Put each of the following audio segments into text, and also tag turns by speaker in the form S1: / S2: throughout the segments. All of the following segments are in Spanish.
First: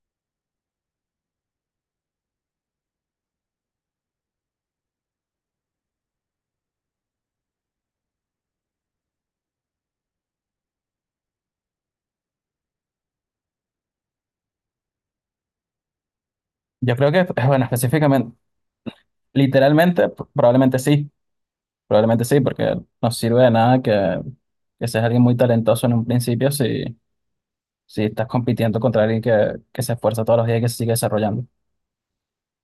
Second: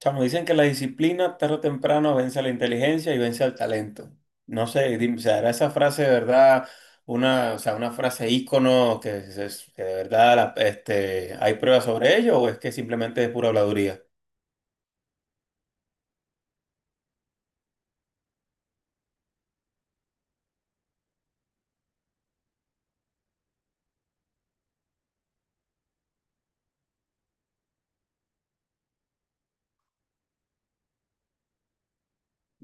S1: Chamo, dicen que la disciplina tarde o temprano vence a la inteligencia y vence al talento. No sé, ¿será esa frase de verdad una, o sea, una frase ícono que de verdad este, hay pruebas sobre ello o es que simplemente es pura habladuría?
S2: Yo creo que, bueno, específicamente, literalmente, probablemente sí, porque no sirve de nada que seas alguien muy talentoso en un principio si estás compitiendo contra alguien que se esfuerza todos los días y que se sigue desarrollando.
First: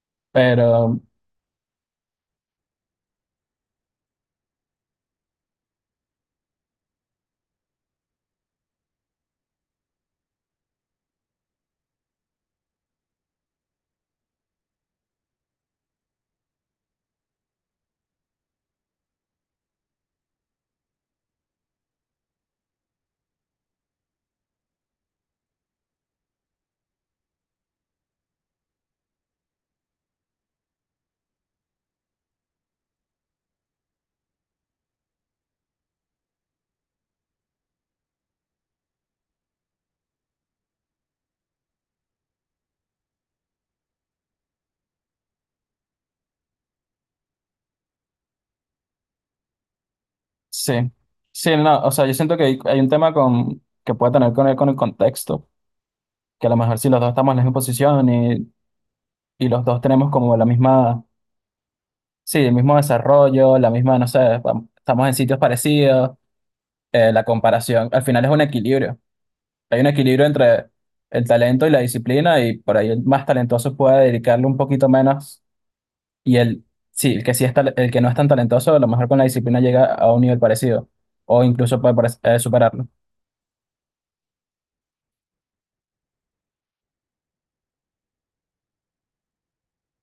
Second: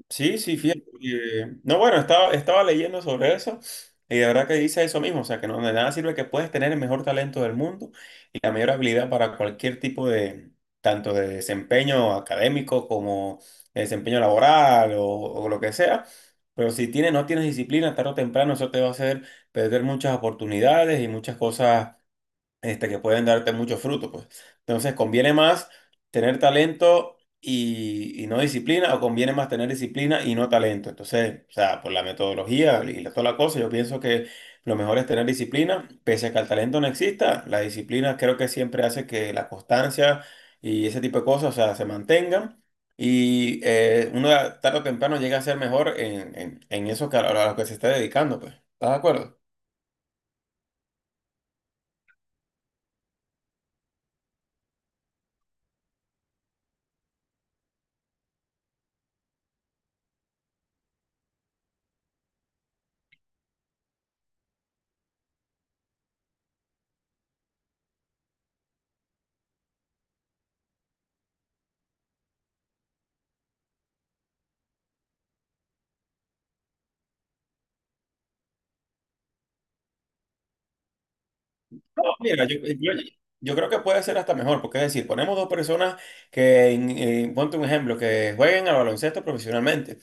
S1: Sí, sí, fíjate.
S2: Pero
S1: No, bueno, estaba leyendo sobre eso y de verdad que dice eso mismo, o sea, que no de nada sirve que puedes tener el mejor talento del mundo y la mayor habilidad para cualquier tipo de, tanto de desempeño académico como de desempeño laboral o lo que sea, pero si tienes, no tienes disciplina, tarde o temprano eso te va a hacer perder muchas oportunidades y muchas cosas este, que pueden darte muchos frutos pues. Entonces, ¿conviene más tener talento y no disciplina o conviene más tener disciplina y no talento? Entonces, o sea, por la metodología y toda la cosa, yo pienso que lo mejor es tener disciplina, pese a que el talento no exista, la disciplina creo que siempre hace que la constancia y ese tipo de cosas, o sea, se mantengan. Y uno tarde o temprano llega a ser mejor en eso que a lo que se está dedicando, pues. ¿Estás de acuerdo?
S2: sí, sí, no, o sea, yo siento que hay un tema que puede tener que ver con el contexto, que a lo mejor si los dos estamos en la misma posición y los dos tenemos como la misma, sí, el mismo desarrollo, la misma, no sé, estamos en sitios parecidos, la comparación, al final es un equilibrio. Hay un equilibrio entre el talento y la disciplina y por ahí el más talentoso puede dedicarle un poquito menos y sí, el que el que no es tan talentoso, a lo mejor con la disciplina llega a un nivel parecido o
S1: No,
S2: incluso puede
S1: mira,
S2: superarlo.
S1: yo creo que puede ser hasta mejor, porque es decir, ponemos dos personas que, ponte un ejemplo, que jueguen al baloncesto profesionalmente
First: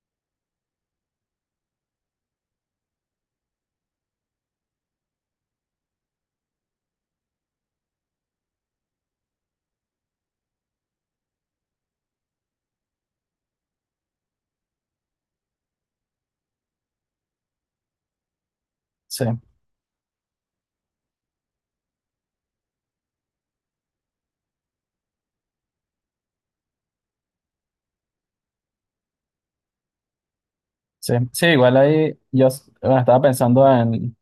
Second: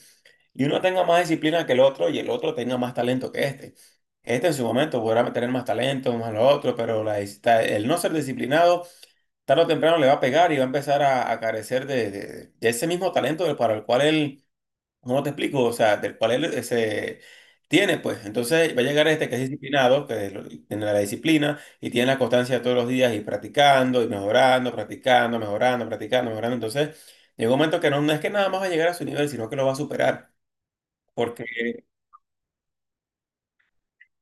S1: y uno tenga más disciplina que el otro y el otro tenga más talento que este. Este en su momento podrá tener más talento, más lo otro, pero el no ser disciplinado tarde o temprano le va a pegar y va a empezar a carecer de ese mismo talento para el cual él. ¿Cómo te explico? O sea, del cual él se tiene, pues. Entonces va a llegar
S2: Sí,
S1: este que es disciplinado, que tiene la disciplina y tiene la constancia todos los días y practicando y mejorando, practicando, mejorando, practicando, mejorando. Entonces llega un momento que no, no es que nada más va a llegar a su nivel, sino que lo va a superar.
S2: sí, sí,
S1: Porque,
S2: igual ahí bueno, estaba pensando en,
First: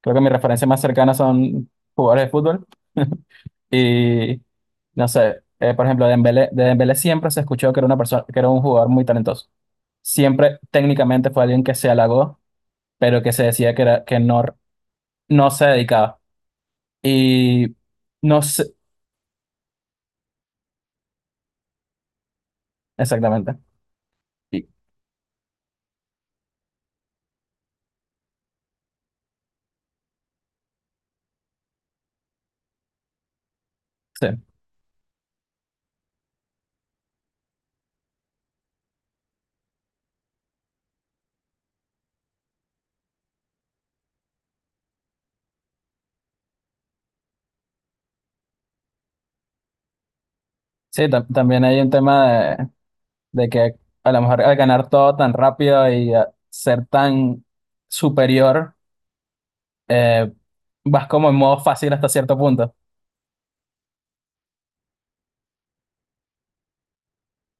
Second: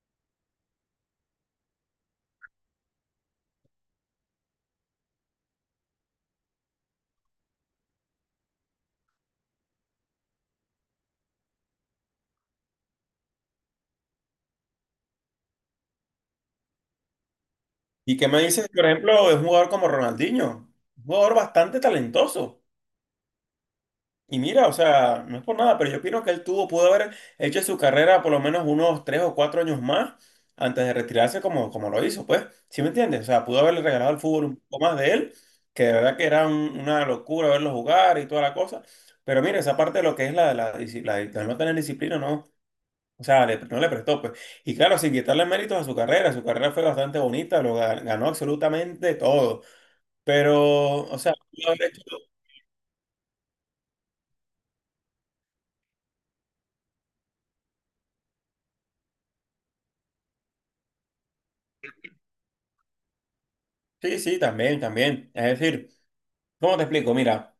S2: creo que mis referencias más cercanas son jugadores de fútbol y no sé, por ejemplo, de Dembélé siempre se escuchó que era una persona, que era un jugador muy talentoso. Siempre técnicamente fue alguien que se halagó pero que se decía era, que no se dedicaba. Y
S1: ¿y qué
S2: no
S1: me dices,
S2: sé
S1: por ejemplo, de un jugador como Ronaldinho? Un jugador bastante talentoso.
S2: exactamente.
S1: Y
S2: Y-
S1: mira, o sea, no es por nada, pero yo opino que él tuvo, pudo haber hecho su carrera por lo menos unos 3 o 4 años más antes de retirarse como, como lo hizo, pues. ¿Sí me entiendes? O sea, pudo haberle regalado al
S2: Sí,
S1: fútbol un poco más de él, que de verdad que era una locura verlo jugar y toda la cosa. Pero mira, esa parte de lo que es la de no tener disciplina, no. O sea, no le prestó, pues. Y claro, sin quitarle méritos a su carrera fue bastante bonita, ganó absolutamente todo. Pero, o sea,
S2: también
S1: pudo
S2: hay
S1: haber
S2: un
S1: hecho-
S2: tema de que a lo mejor al ganar todo tan rápido y a ser tan superior, eh, vas como en modo fácil hasta cierto punto.
S1: sí, sí, también, también. Es decir. ¿Cómo te explico? Mira,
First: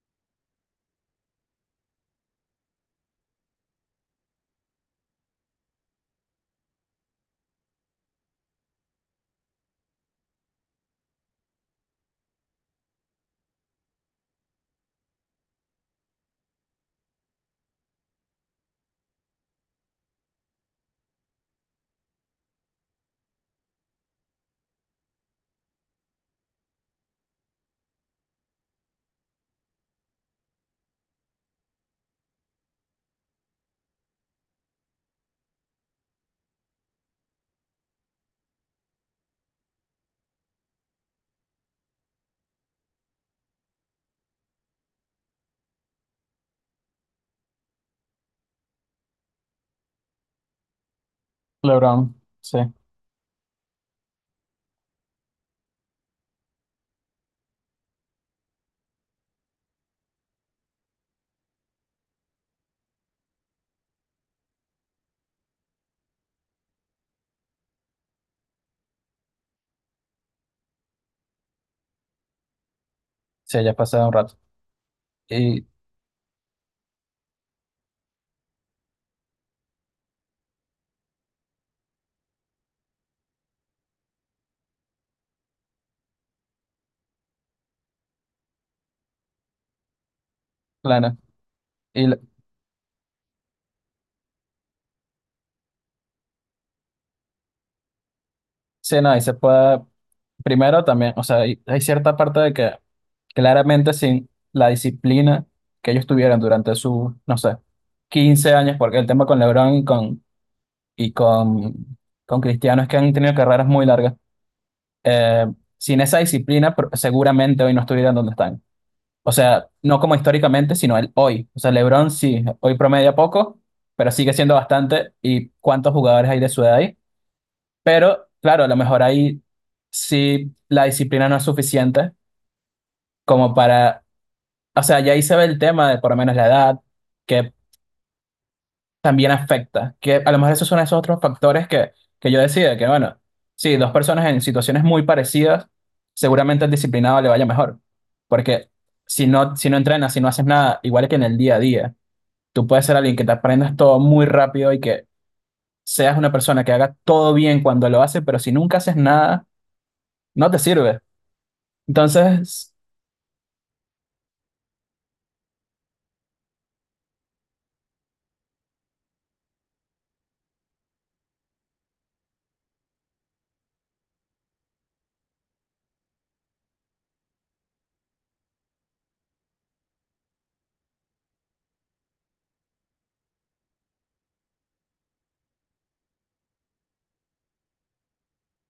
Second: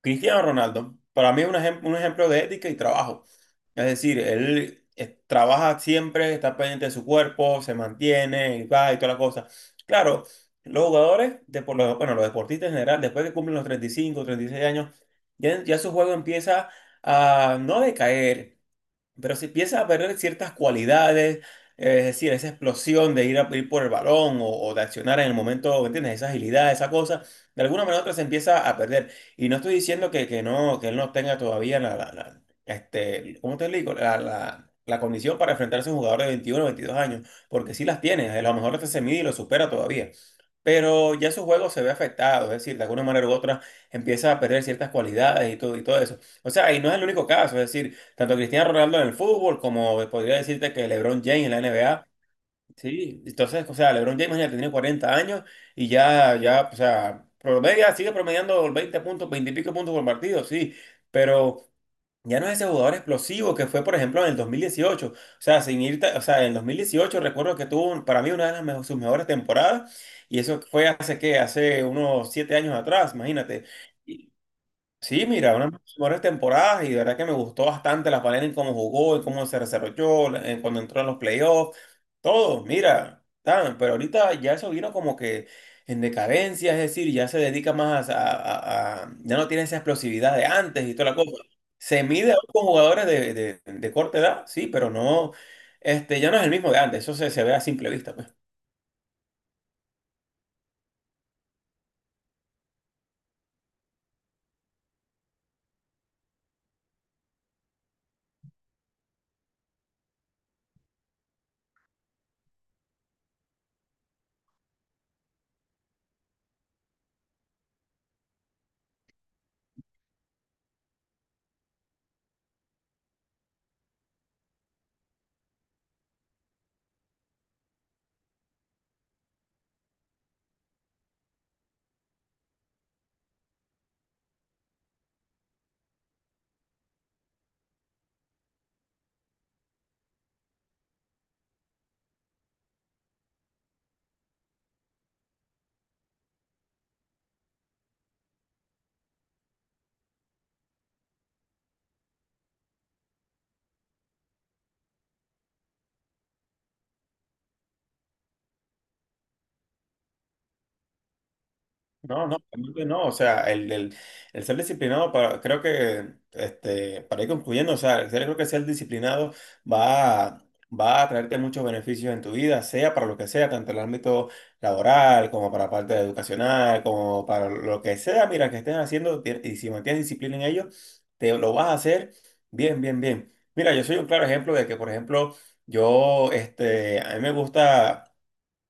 S1: Cristiano Ronaldo, para mí es un ejemplo de ética y trabajo. Es decir, él trabaja siempre, está pendiente de su cuerpo, se mantiene, y va y todas las cosas. Claro, los jugadores, de, bueno, los deportistas en general, después que cumplen los 30 35, 36 años, ya, ya su juego empieza a no decaer, pero si empiezas a perder ciertas cualidades, es decir, esa explosión de ir a ir por el balón o de accionar en el momento, ¿entiendes? Esa agilidad, esa cosa, de alguna manera u otra se empieza a perder. Y no estoy diciendo que no, que él no tenga todavía este, ¿cómo te digo? La condición para enfrentarse a un jugador de 21 22 años, porque sí las tiene, a lo mejor hasta se mide y lo supera todavía, pero ya su juego se ve afectado, es decir, de alguna manera u otra empieza a perder ciertas cualidades y todo eso. O sea, y no es el único caso, es decir, tanto Cristiano Ronaldo en el fútbol como podría decirte que LeBron James en la NBA,
S2: LeBron, sí,
S1: sí, entonces, o sea, LeBron James ya tiene 40 años y ya, ya, o sea, promedia, sigue promediando 20 puntos, 20 puntos y pico puntos por partido, sí, pero... Ya no es ese jugador explosivo que fue, por ejemplo, en el 2018. O sea, sin irte, o sea, en el 2018 recuerdo que tuvo para mí una de las sus mejores temporadas y eso fue hace que hace unos 7 años atrás,
S2: sí,
S1: imagínate.
S2: ya pasé un rato.
S1: Sí, mira, una
S2: Y
S1: de mis mejores temporadas y de verdad que me gustó bastante la manera en cómo jugó, en cómo se desarrolló, en cuando entró en los playoffs, todo, mira, tan, pero ahorita ya eso vino como que en decadencia, es decir, ya se dedica más ya no tiene esa explosividad de antes y toda
S2: claro,
S1: la cosa. Se
S2: y l-
S1: mide ahora con jugadores de, de corta edad, sí, pero no, este, ya no es el mismo de antes, eso se, se ve a simple vista, pues.
S2: sí, no, y se puede, primero también, o sea, hay cierta parte de que claramente sin la disciplina que ellos tuvieran durante sus, no sé, 15 años, porque el tema con LeBron y con, con Cristiano es que han tenido carreras muy largas. Eh, Sin esa disciplina, seguramente hoy no estuvieran donde están. O sea, no como históricamente, sino el hoy. O sea, LeBron sí, hoy promedia poco, pero sigue siendo bastante. ¿Y cuántos jugadores hay de su edad ahí? Pero claro, a lo mejor ahí sí la disciplina no es suficiente como para... O sea, ya ahí se ve el tema de por lo menos la edad, que también afecta, que a lo mejor esos son esos otros factores que yo decía, que bueno, sí, dos personas en situaciones muy parecidas, seguramente al disciplinado le vaya mejor, porque si no, si no entrenas, si no haces nada, igual que en el día a día, tú puedes ser alguien que te aprendas todo muy rápido y que seas una persona que haga todo bien cuando lo hace, pero si nunca haces nada, no te sirve.
S1: No, no,
S2: Entonces,
S1: realmente no, o sea, el ser disciplinado, para, creo que, este, para ir concluyendo, o sea, yo creo que ser disciplinado va a, va a traerte muchos beneficios en tu vida, sea para lo que sea, tanto en el ámbito laboral como para la parte educacional, como para lo que sea, mira, que estés haciendo y si mantienes disciplina en ello, te lo vas a hacer bien, bien, bien. Mira, yo soy un claro ejemplo de que, por ejemplo, yo, este, a mí me gusta...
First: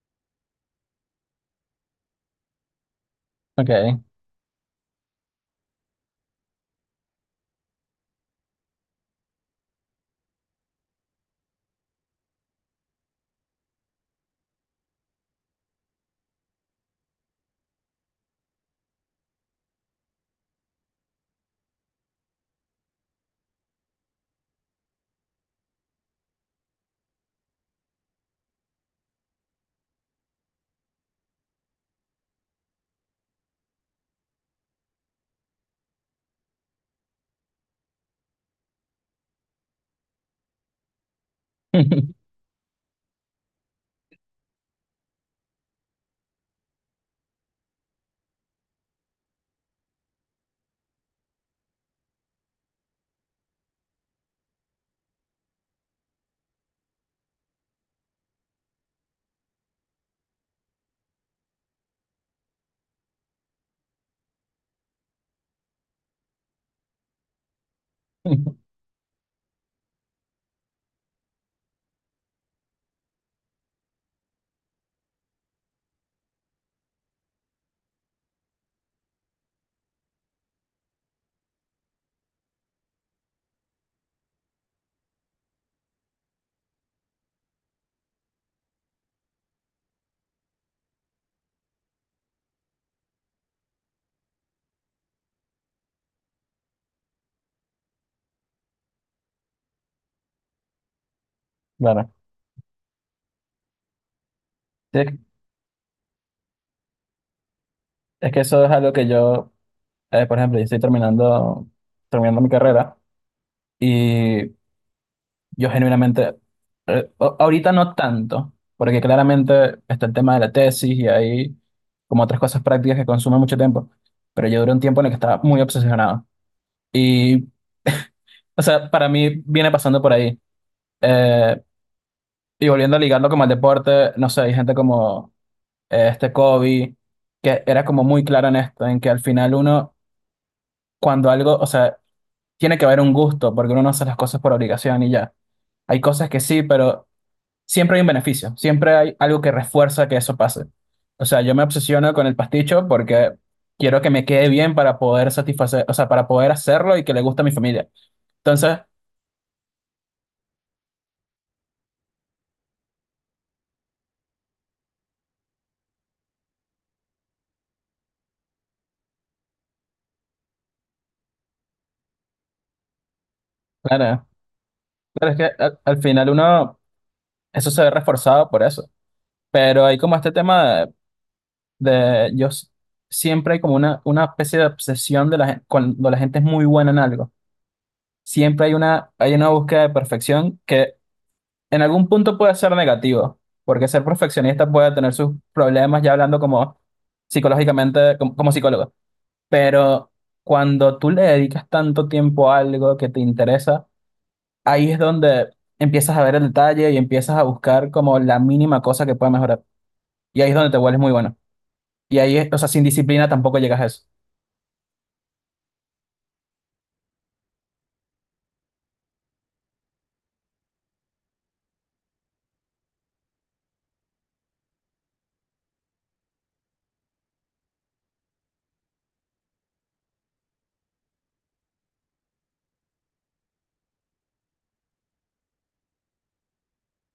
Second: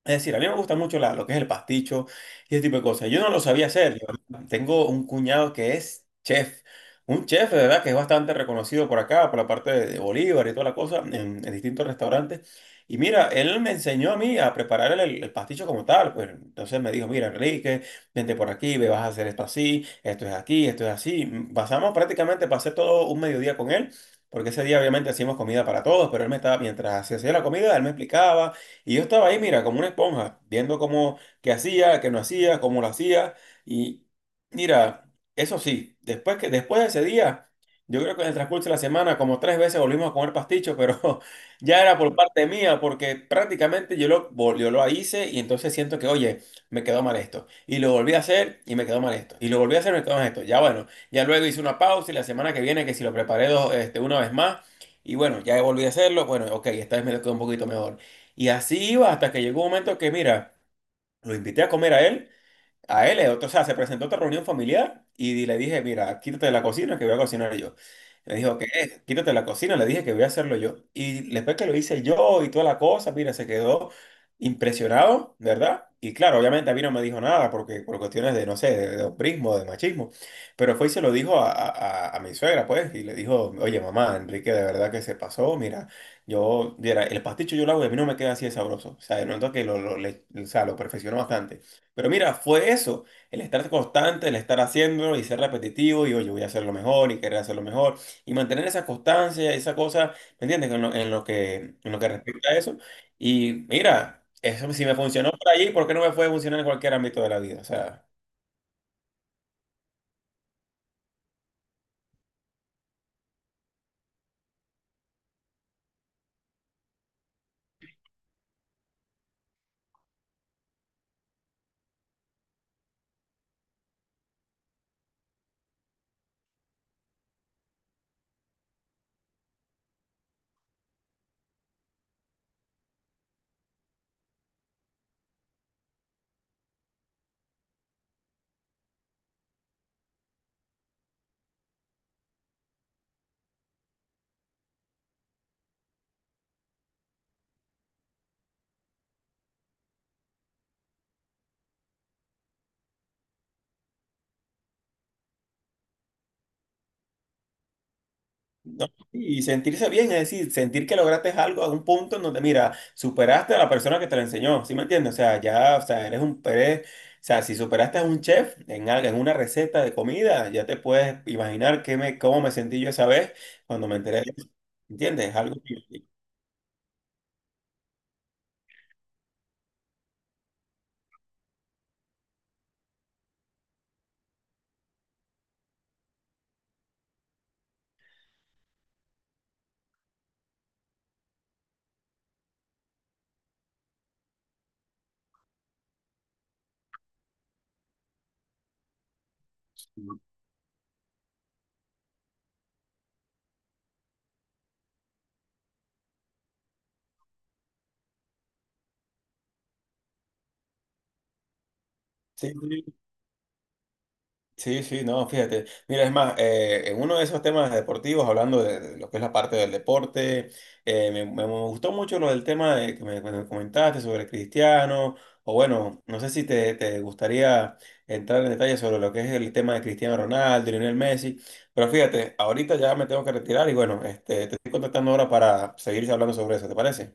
S1: Es decir, a mí me gusta mucho lo que es el pasticho y ese tipo de cosas. Yo no lo sabía hacer.
S2: ok.
S1: Yo tengo un cuñado que es chef, un chef de verdad que es bastante reconocido por acá, por la parte de Bolívar y toda la cosa, en distintos restaurantes. Y mira, él me enseñó a mí a preparar el pasticho como tal. Pues entonces me dijo, mira, Enrique, vente por aquí, ve, vas a hacer esto así, esto es aquí, esto es así. Mm, pasamos prácticamente, pasé todo un mediodía con él. Porque ese día obviamente hacíamos comida para todos, pero él me estaba, mientras se hacía la comida, él me explicaba y yo estaba ahí, mira, como una esponja, viendo cómo, qué hacía, qué no hacía, cómo lo hacía. Y mira, eso sí, después que, después de ese día, yo creo que en el transcurso de la semana, como tres veces volvimos a comer pasticho, pero ya era por parte mía, porque prácticamente yo lo hice y entonces siento que, oye, me quedó mal esto. Y lo volví a hacer y me quedó mal esto. Y lo volví a hacer y me quedó mal esto. Ya bueno, ya luego hice una pausa y la semana que viene, que si lo preparé dos, este, una vez más. Y bueno, ya volví a hacerlo. Bueno, ok, esta vez me quedó un poquito mejor. Y así iba hasta que llegó un momento que, mira, lo invité a comer a él. A él, o sea, se presentó a otra reunión familiar y le dije, mira, quítate de la cocina que voy a cocinar yo. Le dijo, ¿qué? Quítate de la cocina, le dije que voy a hacerlo yo. Y después que lo hice yo y toda la cosa, mira, se quedó impresionado, ¿verdad? Y claro, obviamente a mí no me dijo nada porque por cuestiones de, no sé, de hombrismo, de machismo, pero fue y se lo dijo a mi suegra, pues, y le dijo, oye, mamá, Enrique, de verdad que se pasó, mira, yo, mira, el pasticho yo lo hago y a mí no me queda así de sabroso. O sea, de noto que o sea, lo perfeccionó bastante. Pero mira, fue eso, el estar constante, el estar haciéndolo y ser repetitivo y oye, voy a hacerlo mejor y querer hacerlo mejor y mantener esa constancia, esa cosa, ¿me entiendes? En lo que
S2: Bueno,
S1: respecta a eso. Y mira, eso si me
S2: es
S1: funcionó por allí, ¿por qué no me puede funcionar en cualquier ámbito de la vida? O sea.
S2: es que eso es algo que yo por ejemplo, yo estoy terminando mi carrera y yo genuinamente, ahorita no tanto, porque claramente está el tema de la tesis y hay como otras cosas prácticas que consumen mucho tiempo, pero yo duré un tiempo en el que estaba muy obsesionado. Y, o sea, para mí viene pasando por ahí. Eh, y volviendo a ligarlo como al deporte, no sé, hay gente como este Kobe, que era como muy claro en esto, en que al final uno, cuando algo, o sea, tiene que haber un gusto, porque uno no hace las cosas por obligación y ya. Hay cosas que sí, pero siempre hay un beneficio, siempre hay algo que refuerza que eso pase. O sea, yo me obsesiono con el pasticho porque quiero que me quede bien para poder satisfacer, o sea, para poder hacerlo y que le guste a mi familia. Entonces,
S1: No, y sentirse bien, es decir, sentir que lograste algo a un punto en donde, mira, superaste a la persona que te lo enseñó, ¿sí me entiendes? O sea, ya, o sea, eres un pérez, o sea, si superaste a un chef en algo, en una receta de comida, ya te puedes imaginar qué me, cómo me sentí yo esa vez cuando me enteré
S2: claro,
S1: de eso,
S2: claro,
S1: ¿entiendes?
S2: es
S1: Algo
S2: que al
S1: que-
S2: final uno, eso se ve reforzado por eso. Pero hay como este tema de, de yo s- siempre hay como una especie de obsesión de cuando la gente es muy buena en algo siempre hay hay una búsqueda de perfección que en algún punto puede ser negativo, porque ser perfeccionista puede tener sus problemas ya hablando como psicológicamente, como psicólogo. Pero cuando tú le dedicas tanto tiempo a algo que te interesa, ahí es donde empiezas a ver el detalle y empiezas a buscar como la mínima cosa que pueda mejorar. Y ahí es donde te vuelves muy bueno. Y ahí,
S1: sí,
S2: o sea, sin
S1: sí,
S2: disciplina tampoco llegas a eso.
S1: sí, sí, no, fíjate. Mira, es más, en uno de esos temas deportivos, hablando de lo que es la parte del deporte, me gustó mucho lo del tema de que me comentaste sobre Cristiano, o bueno, no sé si te gustaría entrar en detalle sobre lo que es el tema de Cristiano Ronaldo, Lionel Messi, pero fíjate, ahorita ya me tengo que retirar y bueno, este, te estoy contactando ahora para seguir hablando sobre eso, ¿te parece?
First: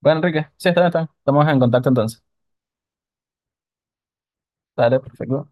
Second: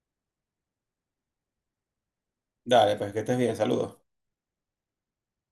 S2: Bueno, Enrique, sí, está bien, está bien. Estamos en contacto entonces.
S1: Dale, pues que estés bien, saludos.
S2: Dale, perfecto.